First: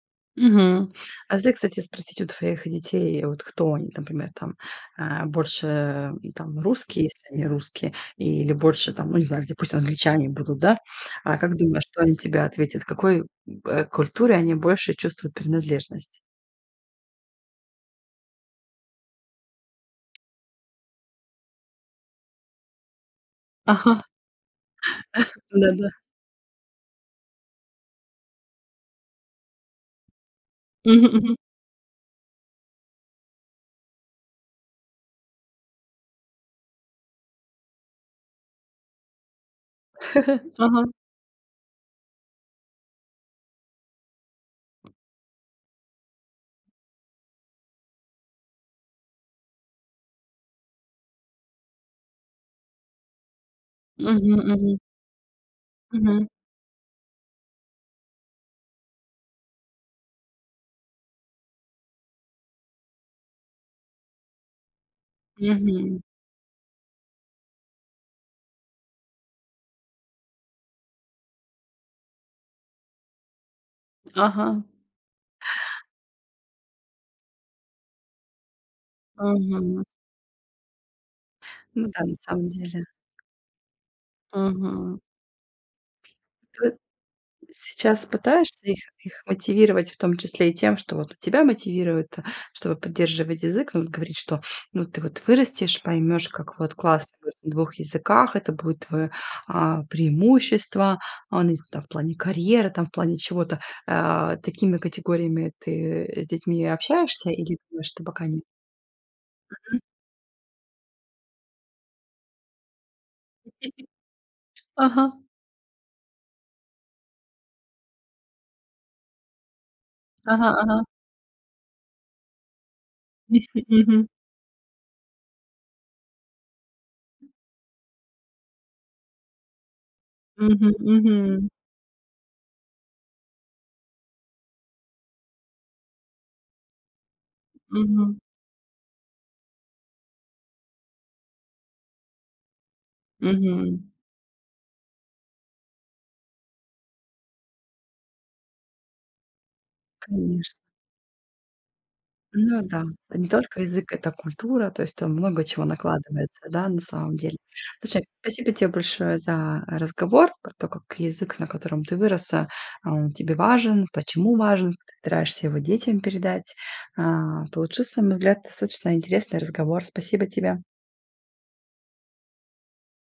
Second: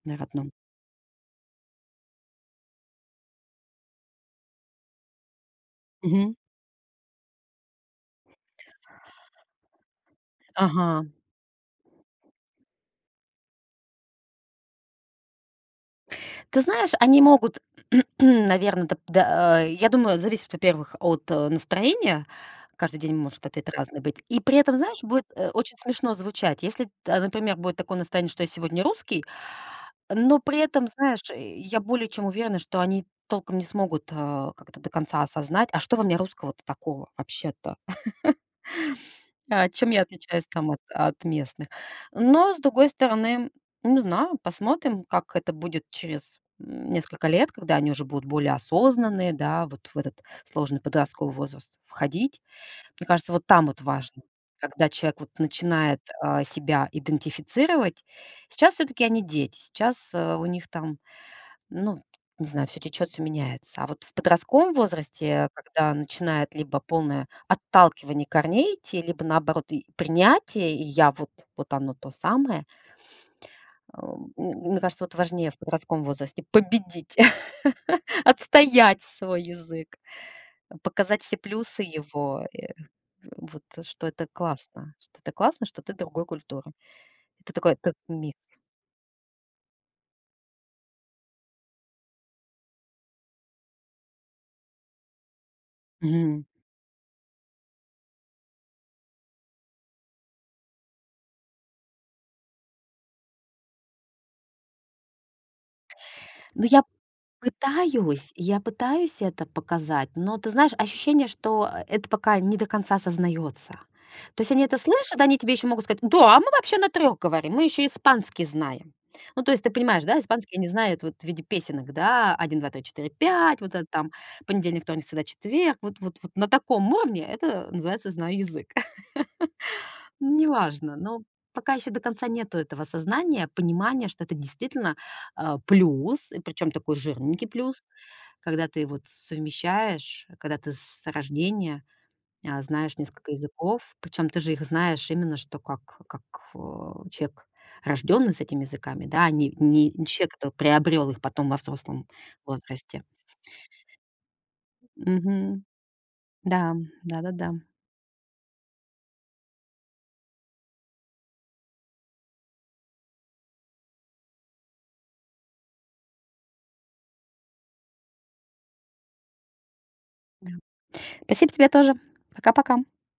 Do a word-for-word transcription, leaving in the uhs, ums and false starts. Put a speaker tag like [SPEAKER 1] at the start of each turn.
[SPEAKER 1] На родном.
[SPEAKER 2] Мгм. А зе кстати, спросить у твоих детей, э, вот кто они, например, там, а, больше
[SPEAKER 1] Мгм.
[SPEAKER 2] там русские, если они русские, или больше, там, ну, не знаю, где пусть англичане будут, да?
[SPEAKER 1] Ага.
[SPEAKER 2] А как думаешь, что они тебе ответят? Какой, м, э, культуре они больше чувствуют принадлежность?
[SPEAKER 1] Ты знаешь, они могут, наверное, да, п да, а я думаю, зависит, во-первых, от, э, настроения. Каждый день может ответ разный
[SPEAKER 2] Ага,
[SPEAKER 1] быть. И при этом, знаешь, будет, а, очень
[SPEAKER 2] да-да.
[SPEAKER 1] смешно звучать. Если, т а, например, будет такое настроение, что я сегодня русский. Но при этом,
[SPEAKER 2] Мгм
[SPEAKER 1] знаешь,
[SPEAKER 2] мгм.
[SPEAKER 1] я более чем уверена, что они толком не смогут, э, как это до конца осознать: "А что во мне русского-то такого вообще-то?" А чем я отличаюсь там от
[SPEAKER 2] Ага.
[SPEAKER 1] от местных? Но с другой стороны, не знаю, посмотрим, как это будет через, м, несколько лет, когда они уже будут более осознанные, да, вот в этот сложный подростковый возраст входить. Мне кажется, вот там вот важно,
[SPEAKER 2] Мгм мгм.
[SPEAKER 1] когда человек вот начинает,
[SPEAKER 2] Мгм.
[SPEAKER 1] э, себя идентифицировать. Сейчас всё-таки они дети. Сейчас, а, у них там, ну, не знаю, всё течёт, всё меняется. А вот в подростковом возрасте, когда
[SPEAKER 2] Мгм.
[SPEAKER 1] начинает либо полное отталкивание корней идти, либо наоборот и принятие, я вот вот оно то самое ам, м,
[SPEAKER 2] Ага.
[SPEAKER 1] мне кажется, вот важнее в подростковом возрасте победить. Отстоять свой
[SPEAKER 2] Мгм.
[SPEAKER 1] язык, показать все плюсы
[SPEAKER 2] Ну да, на
[SPEAKER 1] его,
[SPEAKER 2] самом
[SPEAKER 1] э.
[SPEAKER 2] деле.
[SPEAKER 1] Вот, что это классно.
[SPEAKER 2] Мгм.
[SPEAKER 1] Что это классно, что ты другой культуры. Это такой как
[SPEAKER 2] Сейчас
[SPEAKER 1] микс.
[SPEAKER 2] пытаешься их их мотивировать, в том числе и тем, что вот и тебя мотивировать-то, чтобы поддерживать язык, ну, вот говорить, что: "Ну, вот ты вот вырастешь, поймёшь,
[SPEAKER 1] Мгм.
[SPEAKER 2] как вот классно говорить на двух языках. Это будет твоё, а, преимущество, а, ну, если там, в плане карьеры, там, в плане чего-то". А, такими категориями ты, э, с
[SPEAKER 1] Ну
[SPEAKER 2] детьми
[SPEAKER 1] я
[SPEAKER 2] общаешься или думаешь, что пока
[SPEAKER 1] пытаюсь
[SPEAKER 2] нет?
[SPEAKER 1] я пытаюсь это
[SPEAKER 2] Мгм.
[SPEAKER 1] показать, но, ты знаешь, ощущение, что, а, это пока не до конца осознаётся. То есть они это слышат,
[SPEAKER 2] Ага.
[SPEAKER 1] они тебе ещё могут сказать: "Да, а мы вообще на трех говорим. Мы ещё испанский знаем". Ну, то есть ты понимаешь, да,
[SPEAKER 2] Ага
[SPEAKER 1] испанский они
[SPEAKER 2] ага.
[SPEAKER 1] знают вот в виде песенок, да, один два три четыре
[SPEAKER 2] Мгм
[SPEAKER 1] пять, вот это
[SPEAKER 2] мгм.
[SPEAKER 1] там понедельник, вторник, среда, четверг. Вот-вот вот на таком уровне- это называется "знаю язык".
[SPEAKER 2] Мгм
[SPEAKER 1] Неважно, но
[SPEAKER 2] мгм.
[SPEAKER 1] пока ещё до конца нету этого осознания, понимания, что это действительно, а, плюс, и причём такой жирненький плюс,
[SPEAKER 2] Мгм.
[SPEAKER 1] когда ты вот совмещаешь, когда ты с рождения, а, знаешь несколько
[SPEAKER 2] Мгм.
[SPEAKER 1] языков. Причём ты же их знаешь именно что как как, а, человек, рождённый с этими языками, да, а не не чек, который
[SPEAKER 2] Конечно.
[SPEAKER 1] приобрёл их потом во взрослом
[SPEAKER 2] Ну да.
[SPEAKER 1] возрасте.
[SPEAKER 2] Это не только язык- это культура. То есть там много
[SPEAKER 1] Мгм.
[SPEAKER 2] чего накладывается, да,
[SPEAKER 1] Да,
[SPEAKER 2] на самом деле.
[SPEAKER 1] да-да-да.
[SPEAKER 2] Слушай, спасибо тебе большое за разговор про то, как язык, на котором ты выросла, а он тебе важен, почему важен, как ты стараешься его детям передать, а. Получился, на мой взгляд, достаточно интересный разговор. Спасибо
[SPEAKER 1] Да.
[SPEAKER 2] тебе.
[SPEAKER 1] Спасибо тебе тоже. Пока-пока.